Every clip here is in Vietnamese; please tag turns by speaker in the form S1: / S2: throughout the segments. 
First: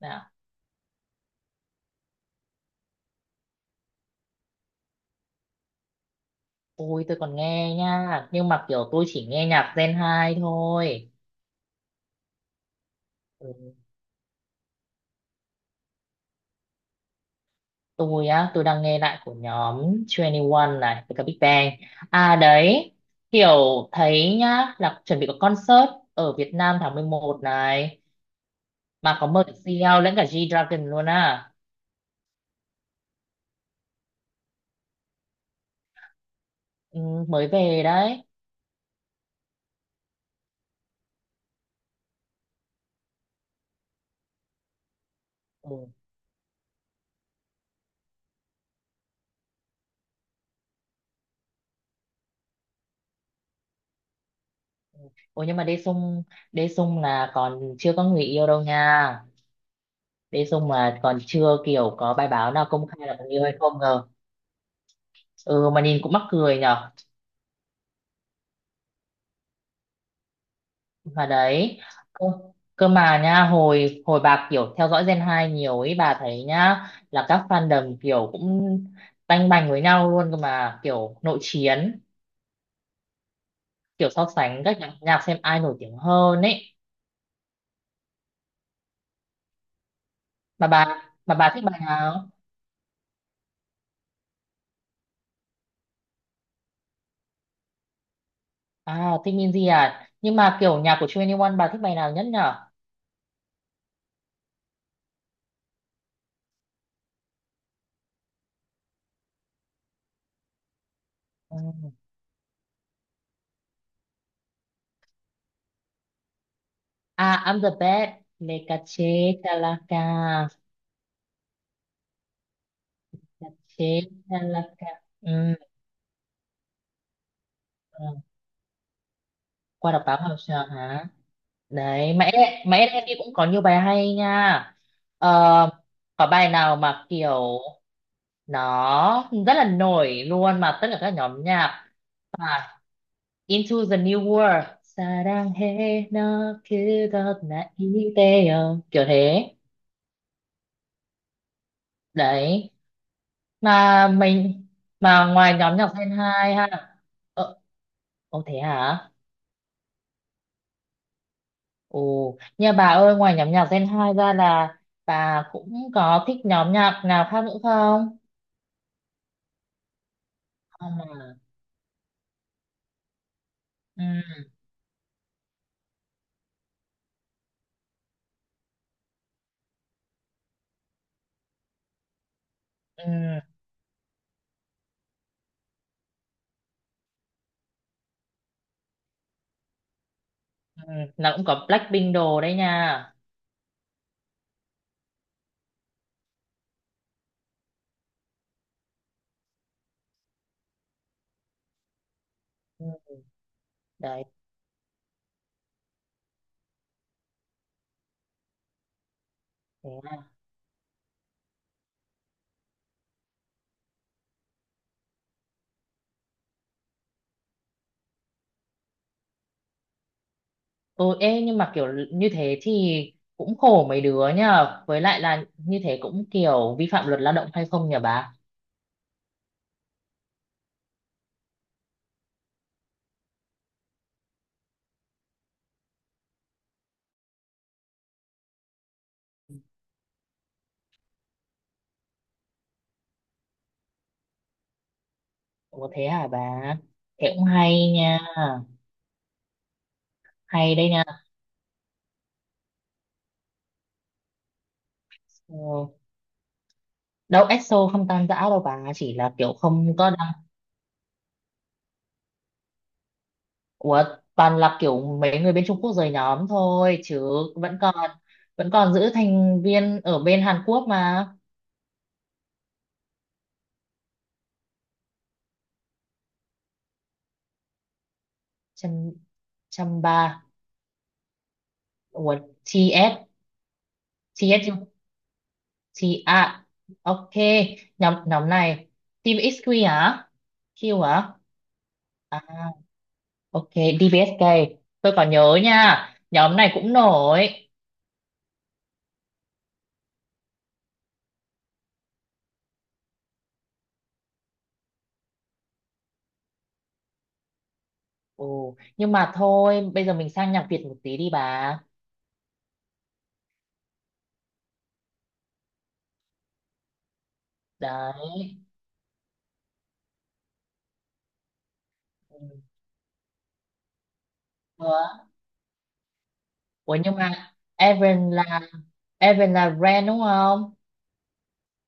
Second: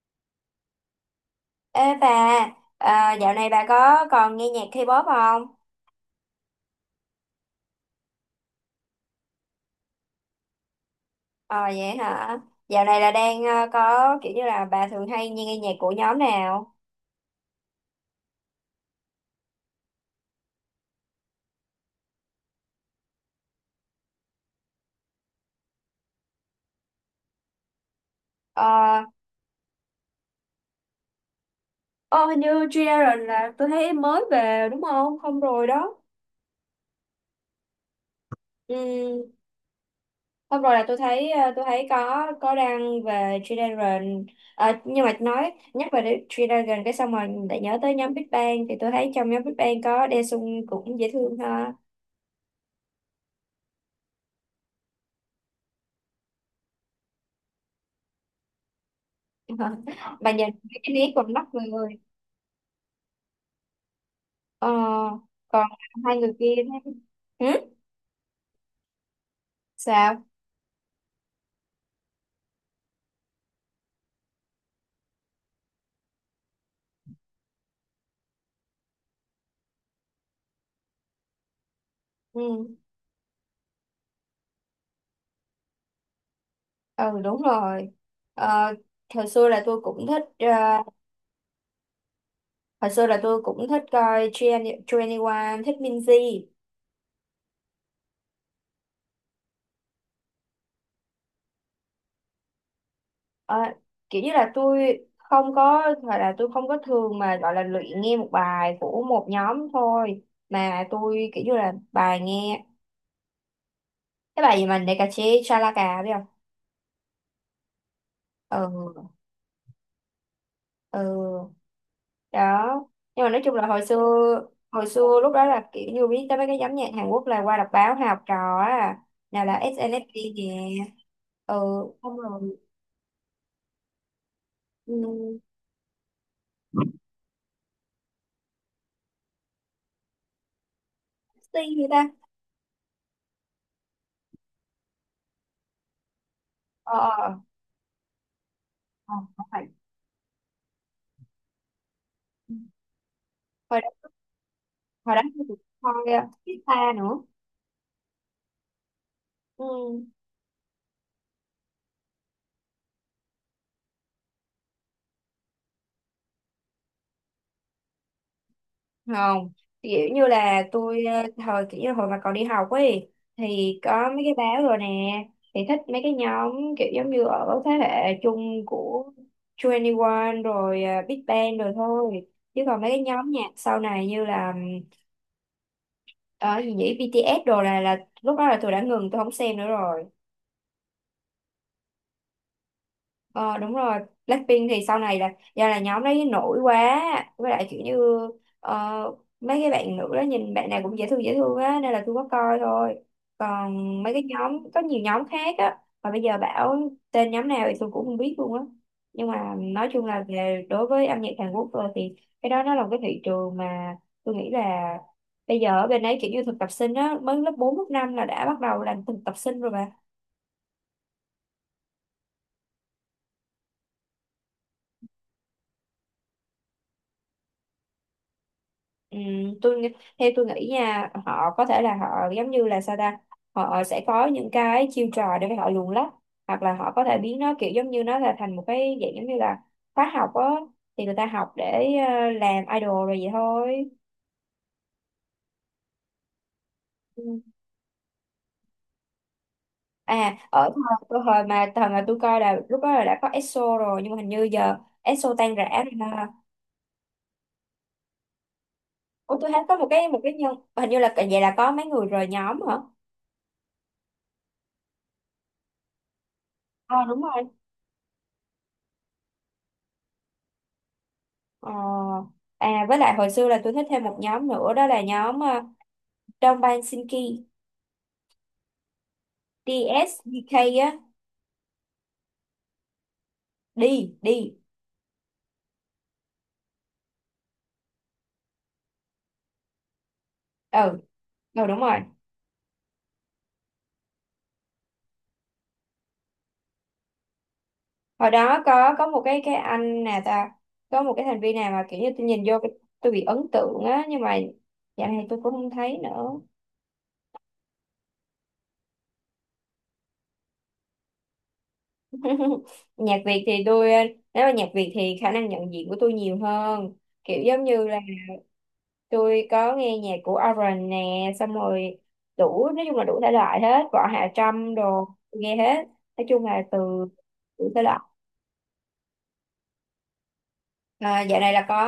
S1: Dạ.
S2: Ê bà, à, dạo này bà có còn nghe nhạc K-pop không?
S1: Ôi tôi còn nghe nha. Nhưng mà kiểu tôi chỉ nghe nhạc Gen 2 thôi.
S2: Ờ vậy hả? Dạo này là đang
S1: Ừ,
S2: có kiểu như là bà thường hay nghe nhạc của nhóm nào?
S1: tôi á tôi đang nghe lại của nhóm Twenty One này. Với cả Big Bang. À đấy, kiểu thấy nhá là chuẩn bị có concert ở Việt Nam tháng 11 này.
S2: Ờ,
S1: Mà có mời CL lẫn cả G-Dragon luôn à.
S2: ô hình như G-Dragon là tôi thấy mới về đúng không? Không rồi đó.
S1: Ừ, mới về đấy.
S2: Ừ, không rồi là tôi thấy có đăng về G-Dragon. Ờ, nhưng mà nói
S1: Ừ.
S2: nhắc về G-Dragon cái xong rồi lại nhớ tới nhóm Big Bang, thì tôi thấy trong nhóm Big Bang có Daesung cũng dễ thương ha.
S1: Ôi nhưng mà Đê Sung, Đê Sung là còn chưa có người yêu đâu nha.
S2: Bà
S1: Đê
S2: nhìn
S1: Sung
S2: cái
S1: mà
S2: nét
S1: còn
S2: còn mắt
S1: chưa
S2: người.
S1: kiểu có bài báo nào công khai là có người yêu hay không ngờ.
S2: Ờ, Còn
S1: Ừ mà nhìn cũng
S2: hai
S1: mắc
S2: người kia
S1: cười nhở.
S2: thế, ừ? Sao?
S1: Mà đấy, cơ, cơ mà nha hồi hồi bà kiểu theo dõi Gen 2 nhiều ấy, bà thấy nhá là các fandom kiểu cũng tanh bành với nhau luôn cơ mà kiểu nội chiến,
S2: Ừ.
S1: kiểu so sánh các nhạc xem ai nổi tiếng hơn ấy.
S2: Ừ, đúng rồi. Ờ, hồi xưa là tôi cũng thích ờ,
S1: Mà bà thích bài nào?
S2: hồi xưa là tôi cũng thích coi Twenty One, thích Minzy.
S1: À thích Minzy à, nhưng mà kiểu nhạc của 21 bà thích bài nào nhất nhở?
S2: Ờ, kiểu như là tôi không có gọi là tôi không có thường mà gọi là luyện nghe một bài của một nhóm thôi, mà tôi kiểu như là
S1: Ừ.
S2: bài nghe cái bài gì mà Nekache Chalaka, biết không?
S1: À I'm the best.
S2: Ừ.
S1: Lekache Talaka.
S2: Ừ. Đó. Nhưng mà nói chung là hồi
S1: Lekache
S2: xưa, hồi
S1: Talaka.
S2: xưa lúc đó
S1: Ừ.
S2: là kiểu như biết tới mấy cái nhóm nhạc Hàn Quốc là qua đọc báo
S1: Ừ.
S2: hay học trò á, nào là
S1: Qua đọc báo
S2: SNSD
S1: học
S2: kìa.
S1: sao hả?
S2: Ừ.
S1: Đấy
S2: Xong
S1: mẹ,
S2: rồi.
S1: mẹ em đi cũng có nhiều bài hay nha. Ờ,
S2: Ừ,
S1: có bài nào mà kiểu nó rất là nổi luôn mà tất cả các nhóm
S2: Sea
S1: nhạc.
S2: người ta,
S1: À, Into the New World. 사랑해 너
S2: ờ ờ ờ,
S1: 그것 나 이대요, kiểu
S2: ờ, không
S1: thế.
S2: phải.
S1: Đấy
S2: Hồi đó,
S1: mà mình,
S2: hồi đó
S1: mà ngoài
S2: tôi
S1: nhóm nhạc
S2: coi
S1: Gen 2 ha.
S2: Vista nữa.
S1: Ờ, ồ thế hả.
S2: Ừ.
S1: Ồ, nhà bà ơi, ngoài nhóm nhạc Gen 2 ra là bà cũng có thích nhóm nhạc nào khác nữa không?
S2: Không, kiểu như là
S1: À,
S2: tôi thời kiểu như hồi mà còn đi học ấy, thì
S1: ừ,
S2: có mấy cái báo rồi nè, thì thích mấy cái nhóm kiểu giống như ở thế hệ chung của 21 rồi Big Bang rồi thôi, chứ còn mấy cái nhóm
S1: ừ,
S2: nhạc sau này như là ở gì nhỉ, BTS đồ, là lúc đó là tôi đã ngừng, tôi không xem nữa rồi.
S1: ừ, là cũng có Blackpink đồ đấy nha.
S2: Ờ đúng rồi. Blackpink thì sau này là do là nhóm đấy nổi quá, với lại kiểu như ờ, mấy cái bạn nữ đó nhìn bạn nào cũng dễ thương á, nên là tôi có coi thôi.
S1: Ừ,
S2: Còn mấy cái
S1: đấy.
S2: nhóm có nhiều nhóm khác á, mà bây giờ bảo tên nhóm nào thì tôi cũng không biết luôn á. Nhưng mà nói
S1: Thế
S2: chung là
S1: là-
S2: về đối với âm nhạc Hàn Quốc rồi thì cái đó nó là một cái thị trường mà tôi nghĩ là bây giờ ở bên đấy kiểu như thực tập sinh á, mới lớp 4 lớp 5 là đã bắt đầu làm thực tập sinh rồi bà.
S1: Ồ, ê, nhưng mà kiểu như thế thì cũng khổ mấy đứa nhờ. Với lại là như thế cũng kiểu vi phạm luật lao động hay không nhờ bà?
S2: Ừ, tôi nghĩ- theo tôi nghĩ nha, họ có thể là họ giống như là sao ta, họ sẽ có những cái chiêu trò để họ luồn lách, hoặc là họ có thể biến nó kiểu giống như nó là thành một cái dạng giống như là khóa học á, thì người ta học để làm idol rồi vậy thôi.
S1: Ủa thế hả bà?
S2: Ừ.
S1: Thế cũng hay nha.
S2: à ở
S1: Hay đây nha.
S2: thời, cái thời mà thời mà tôi coi là lúc đó là đã có EXO rồi, nhưng mà hình như giờ EXO tan rã
S1: Ừ.
S2: rồi ha.
S1: Đâu EXO không tan rã đâu bà, chỉ là
S2: Ủa tôi
S1: kiểu
S2: thấy có một
S1: không
S2: cái
S1: có.
S2: một cái nhân, hình như là vậy, là có mấy người rời nhóm hả.
S1: Ủa, toàn là kiểu mấy người bên Trung Quốc rời nhóm
S2: Ờ
S1: thôi
S2: đúng
S1: chứ
S2: rồi.
S1: vẫn còn vẫn còn giữ thành viên ở bên Hàn Quốc mà.
S2: Ờ, với lại hồi xưa là tôi thích thêm một nhóm nữa, đó là nhóm Dongbang Sinki,
S1: Trăm, trăm ba.
S2: DSDK á,
S1: Ủa, TS,
S2: đi đi.
S1: TS chứ? T, à ok, nhóm nhóm này Team XQ hả?
S2: Ừ.
S1: Q hả?
S2: Ừ, đúng rồi.
S1: À ok, DBSK, tôi còn nhớ nha, nhóm này cũng nổi.
S2: Hồi đó có một cái anh nè ta, có một cái thành viên nào mà kiểu như tôi nhìn vô tôi bị ấn tượng á, nhưng mà dạo này tôi cũng không thấy nữa.
S1: Ồ, nhưng mà thôi bây giờ mình sang nhạc Việt một tí đi bà.
S2: nhạc Việt thì tôi ờ, Nếu mà nhạc Việt thì khả năng nhận diện của tôi nhiều hơn, kiểu giống như là
S1: Đấy.
S2: tôi có nghe nhạc của Oren nè, xong rồi đủ, nói chung là đủ thể loại hết, Võ Hạ Trâm
S1: Ừ.
S2: đồ tôi nghe hết, nói chung là từ
S1: Ủa nhưng mà
S2: đủ thể loại.
S1: Evan là Evan là Ren đúng không?
S2: À, dạo này là có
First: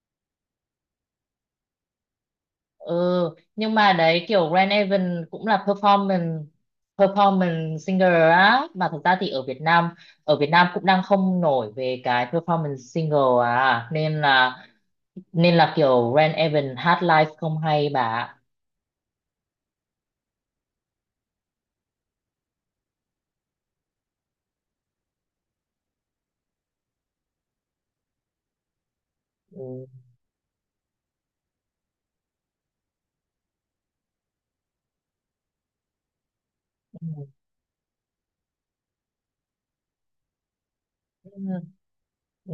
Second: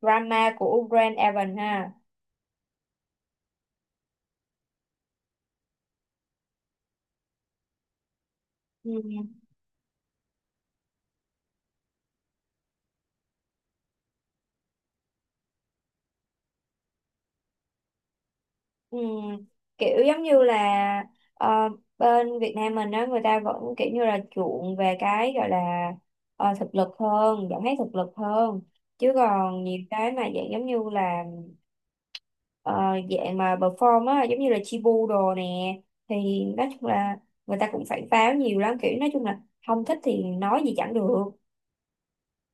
S2: drama của Brand Evan ha.
S1: Ừ, nhưng mà đấy kiểu Ren Evan cũng là performance performance singer á, mà
S2: Ừ.
S1: thực ra thì ở Việt Nam cũng đang không nổi về cái performance single, à nên là, nên là kiểu Ren Evan hát live không hay bà ạ.
S2: Ừ. Kiểu giống như là ờ, bên Việt Nam mình á, người ta vẫn kiểu như là chuộng về cái gọi là thực lực hơn, giọng hát thực lực hơn, chứ còn nhiều
S1: Ừ.
S2: cái mà dạng giống như là ờ, dạng mà perform á, giống như là Chibu đồ nè, thì nói chung
S1: Ừ.
S2: là người ta cũng phải pháo nhiều lắm, kiểu nói chung là không thích thì nói gì chẳng được.
S1: Ừ. Ừ.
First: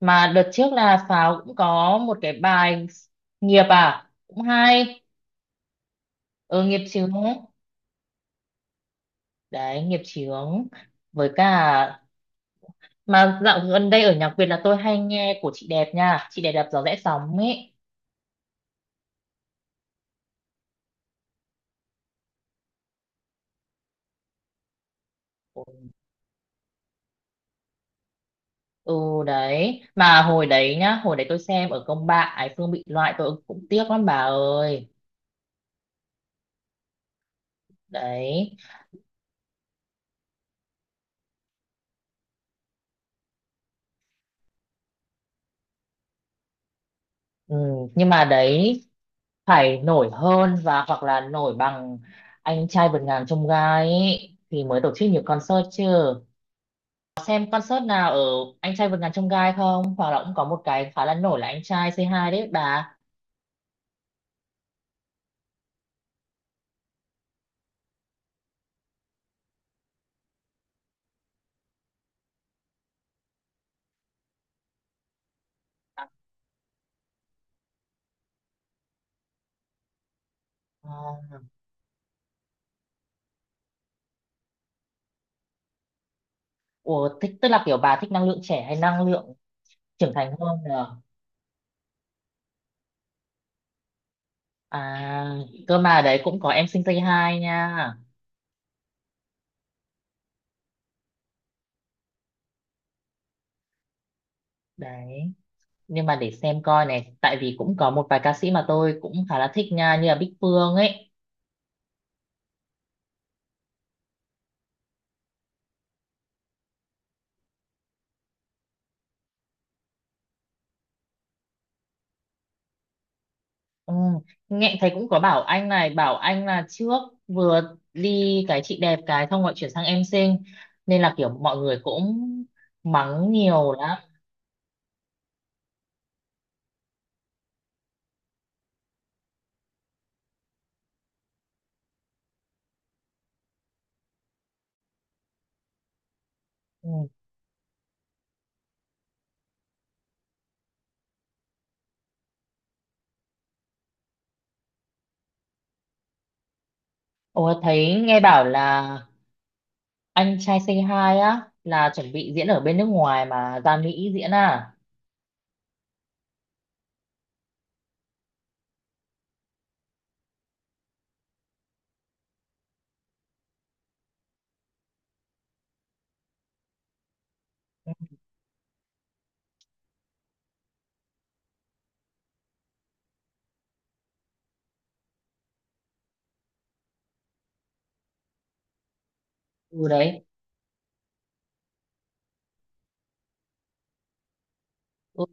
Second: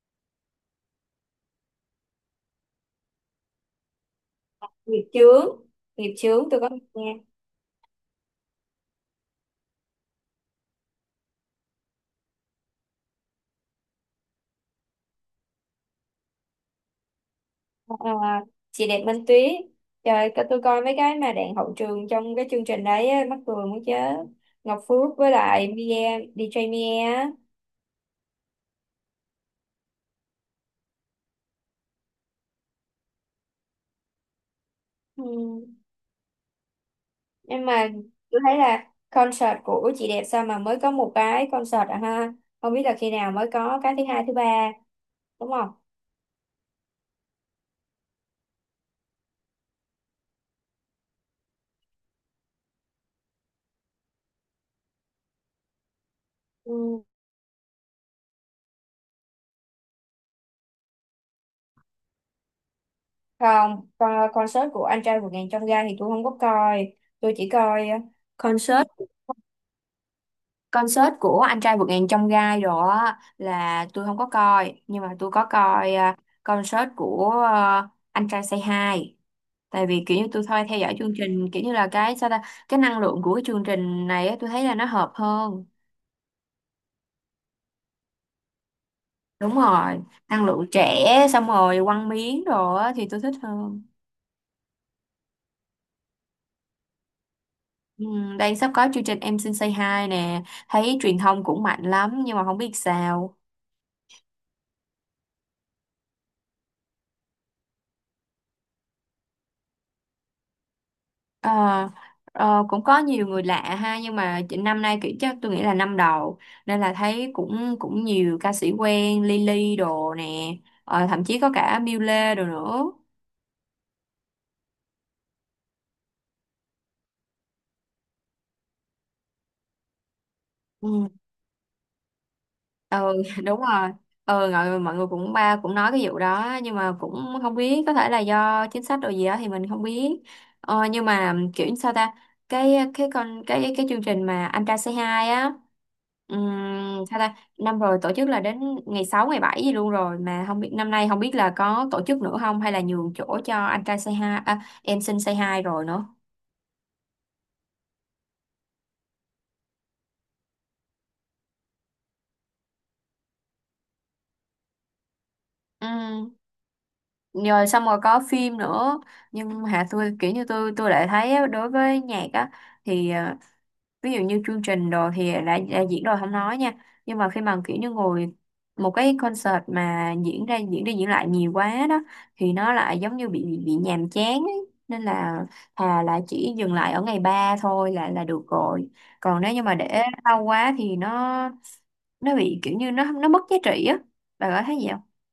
S1: Mà đợt trước là Pháo cũng có một cái bài nghiệp à cũng hay.
S2: Nghiệp chướng, nghiệp chướng tôi
S1: Ừ
S2: có
S1: nghiệp chứ,
S2: nghe.
S1: đấy nghiệp chướng. Với cả mà dạo gần đây ở nhạc Việt là tôi hay nghe của chị đẹp nha, chị đẹp đạp gió rẽ sóng ấy.
S2: Ờ, ờ, chị đẹp Minh Tuyết, trời tôi coi mấy cái mà đạn hậu trường trong cái chương trình đấy á, mắc cười muốn chết. Ngọc Phước với lại Mia, DJ Mia á.
S1: Ừ đấy, mà hồi đấy nhá, hồi đấy tôi xem ở công bạn Ái Phương bị loại tôi cũng tiếc lắm bà ơi.
S2: Ừ. Nhưng mà tôi
S1: Đấy.
S2: thấy là concert của chị đẹp sao mà mới có một cái concert à ha, không biết là khi nào mới có cái thứ hai thứ ba, đúng không?
S1: Ừ, nhưng mà đấy phải nổi hơn và hoặc là nổi bằng anh trai vượt ngàn chông gai ấy, thì mới tổ chức nhiều concert chứ.
S2: Ừ.
S1: Xem concert nào ở anh trai vượt ngàn chông gai không, hoặc là cũng có một cái khá là nổi là anh trai c hai đấy bà.
S2: Không, con concert của anh trai vượt ngàn chông gai thì tôi không có coi, tôi chỉ coi concert concert của anh trai vượt ngàn chông gai rồi á, là tôi không có coi, nhưng mà tôi có coi concert của anh trai Say Hi, tại vì kiểu như tôi thôi theo dõi chương
S1: À,
S2: trình kiểu như là cái sao ta, cái năng lượng của cái chương trình này á, tôi thấy là nó hợp hơn.
S1: ủa, thích tức là kiểu bà thích năng lượng trẻ hay năng lượng
S2: Đúng rồi,
S1: trưởng thành
S2: năng
S1: hơn
S2: lượng
S1: nhờ?
S2: trẻ, xong rồi quăng miếng rồi á, thì tôi thích hơn.
S1: À, cơ mà đấy cũng có em sinh tây hai nha.
S2: Ừ, đang sắp có chương trình Em Xin Say Hi nè, thấy truyền thông cũng mạnh lắm nhưng mà không biết sao.
S1: Đấy, nhưng mà để xem coi này, tại vì cũng có một vài ca sĩ mà tôi cũng khá là thích nha, như là Bích Phương ấy.
S2: Ờ, ờ, cũng có nhiều người lạ ha, nhưng mà năm nay kiểu chắc tôi nghĩ là năm đầu, nên là thấy cũng cũng nhiều ca sĩ quen Lily đồ nè, thậm chí có cả Miu Lê đồ nữa.
S1: Ừ, nghe thấy cũng có bảo anh này, bảo anh là trước vừa đi cái chị đẹp cái xong rồi chuyển sang em sinh, nên
S2: Ừ.
S1: là kiểu mọi người cũng
S2: Ừ,
S1: mắng
S2: đúng
S1: nhiều
S2: rồi.
S1: lắm.
S2: Ừ, rồi mọi người cũng ba cũng nói cái vụ đó, nhưng mà cũng không biết, có thể là do chính sách rồi gì đó thì mình không biết. Nhưng mà kiểu như sao ta, cái con cái chương trình mà anh trai Say Hi á,
S1: Ừ.
S2: sao ta năm rồi tổ chức là đến ngày 6 ngày 7 gì luôn rồi, mà không biết năm nay, không biết là có tổ chức nữa không, hay là nhường chỗ cho anh trai Say Hi, à, em xin Say Hi rồi nữa.
S1: Ủa thấy nghe bảo là anh trai Say Hi á là chuẩn bị diễn ở bên nước ngoài mà ra Mỹ diễn à.
S2: Ừ, rồi xong rồi có phim nữa, nhưng hả tôi kiểu như tôi lại thấy á, đối với nhạc á thì ví dụ như chương trình đồ thì đã diễn rồi không nói nha, nhưng mà khi mà kiểu như ngồi một cái concert mà diễn ra diễn đi diễn lại nhiều quá đó, thì nó lại giống như bị nhàm chán ấy. Nên là thà là chỉ dừng lại ở ngày 3 thôi là được rồi, còn nếu như mà
S1: Ừ
S2: để
S1: đấy.
S2: lâu quá thì nó bị kiểu như nó mất giá trị á, bà có thấy gì không?
S1: Ừ,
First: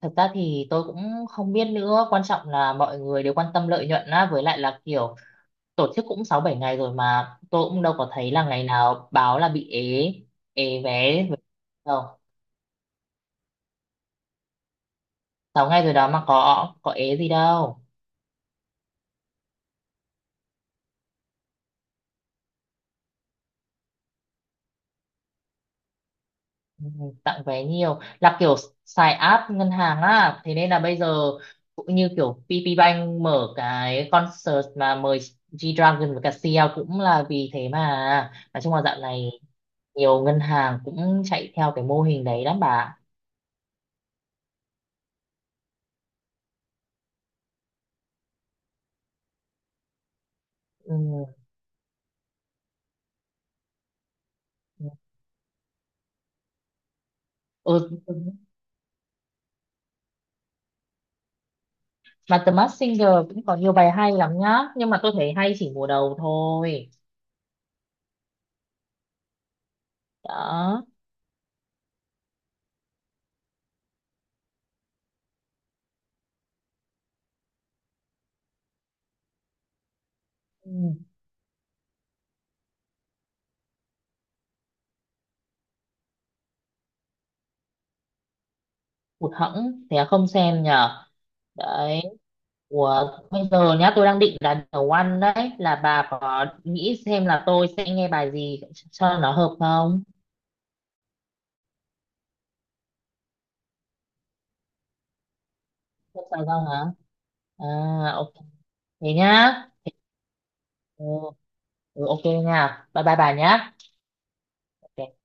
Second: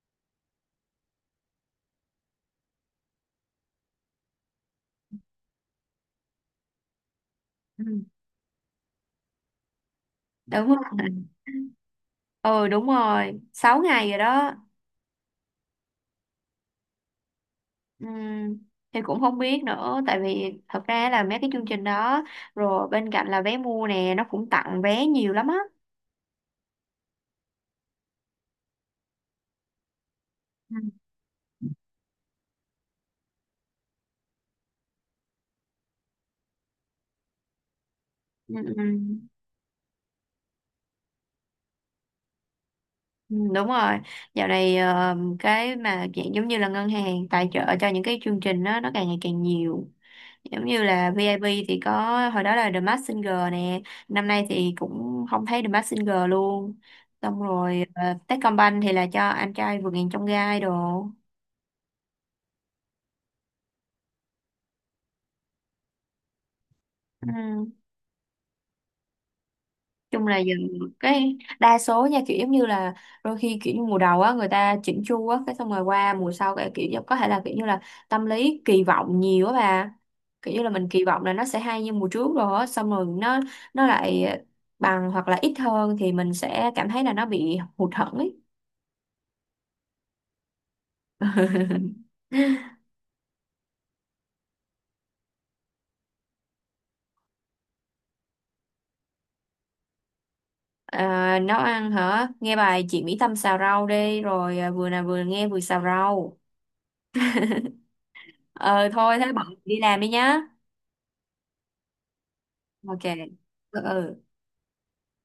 S1: thật ra thì tôi cũng không biết nữa, quan trọng là mọi người đều quan tâm lợi nhuận á, với lại là kiểu tổ chức cũng sáu bảy ngày rồi mà tôi cũng đâu
S2: Ừ.
S1: có thấy là ngày nào báo là bị ế.
S2: Đúng
S1: Ế
S2: không?
S1: vé đâu.
S2: Ừ, đúng rồi, 6 ngày rồi đó.
S1: Sáu ngày rồi đó mà có ế gì đâu.
S2: Ừm, thì cũng không biết nữa, tại vì thật ra là mấy cái chương trình đó rồi bên cạnh là vé mua nè, nó cũng tặng vé nhiều lắm á.
S1: Ừ, tặng vé nhiều là kiểu xài app ngân hàng á, thế nên
S2: Ừ.
S1: là bây giờ cũng như kiểu PPBank mở cái concert mà mời G-Dragon và cả CL cũng là vì thế, mà
S2: Ừ,
S1: nói chung
S2: ừ,
S1: là dạo này nhiều ngân hàng cũng chạy theo cái mô hình đấy lắm bà.
S2: ừ, đúng rồi. Dạo này cái mà dạng giống như là ngân hàng tài trợ cho những cái chương trình đó nó càng ngày càng nhiều, giống như là
S1: Ừ.
S2: VIP thì có, hồi đó là The Masked Singer nè, năm nay thì cũng không thấy The Masked Singer luôn, xong rồi
S1: Ừ.
S2: Techcombank thì là cho anh trai vượt ngàn chông gai đồ.
S1: Mà The Masked Singer cũng có nhiều bài hay lắm nhá, nhưng mà tôi thấy hay chỉ mùa đầu thôi.
S2: Ừ. Chung là giờ
S1: Đó.
S2: cái đa số nha, kiểu giống như là đôi khi kiểu như mùa đầu á người ta chỉnh chu á, cái xong rồi qua mùa sau cái có thể là kiểu như là tâm lý kỳ vọng nhiều á bà, kiểu như là
S1: Ừ.
S2: mình kỳ vọng là nó sẽ hay như mùa trước rồi á, xong rồi nó lại bằng hoặc là ít hơn thì mình sẽ cảm thấy là nó bị hụt hẫng ấy.
S1: Hụt hẫng thế là không xem nhở. Đấy. Ủa, bây giờ nhá tôi đang định là nấu ăn đấy, là bà có nghĩ xem là tôi sẽ nghe bài gì cho nó hợp không?
S2: À, nấu ăn hả? Nghe bài chị Mỹ Tâm xào rau đi, rồi à, vừa nào vừa nghe vừa xào
S1: Không
S2: rau.
S1: sao đâu hả? À ok,
S2: Ờ
S1: thế
S2: Thôi thế bận
S1: nhá.
S2: đi làm đi nhá.
S1: Ừ, ừ, ok nha.
S2: Ok.
S1: Bye bye bà nhá.
S2: Ừ, ừ.
S1: Ok.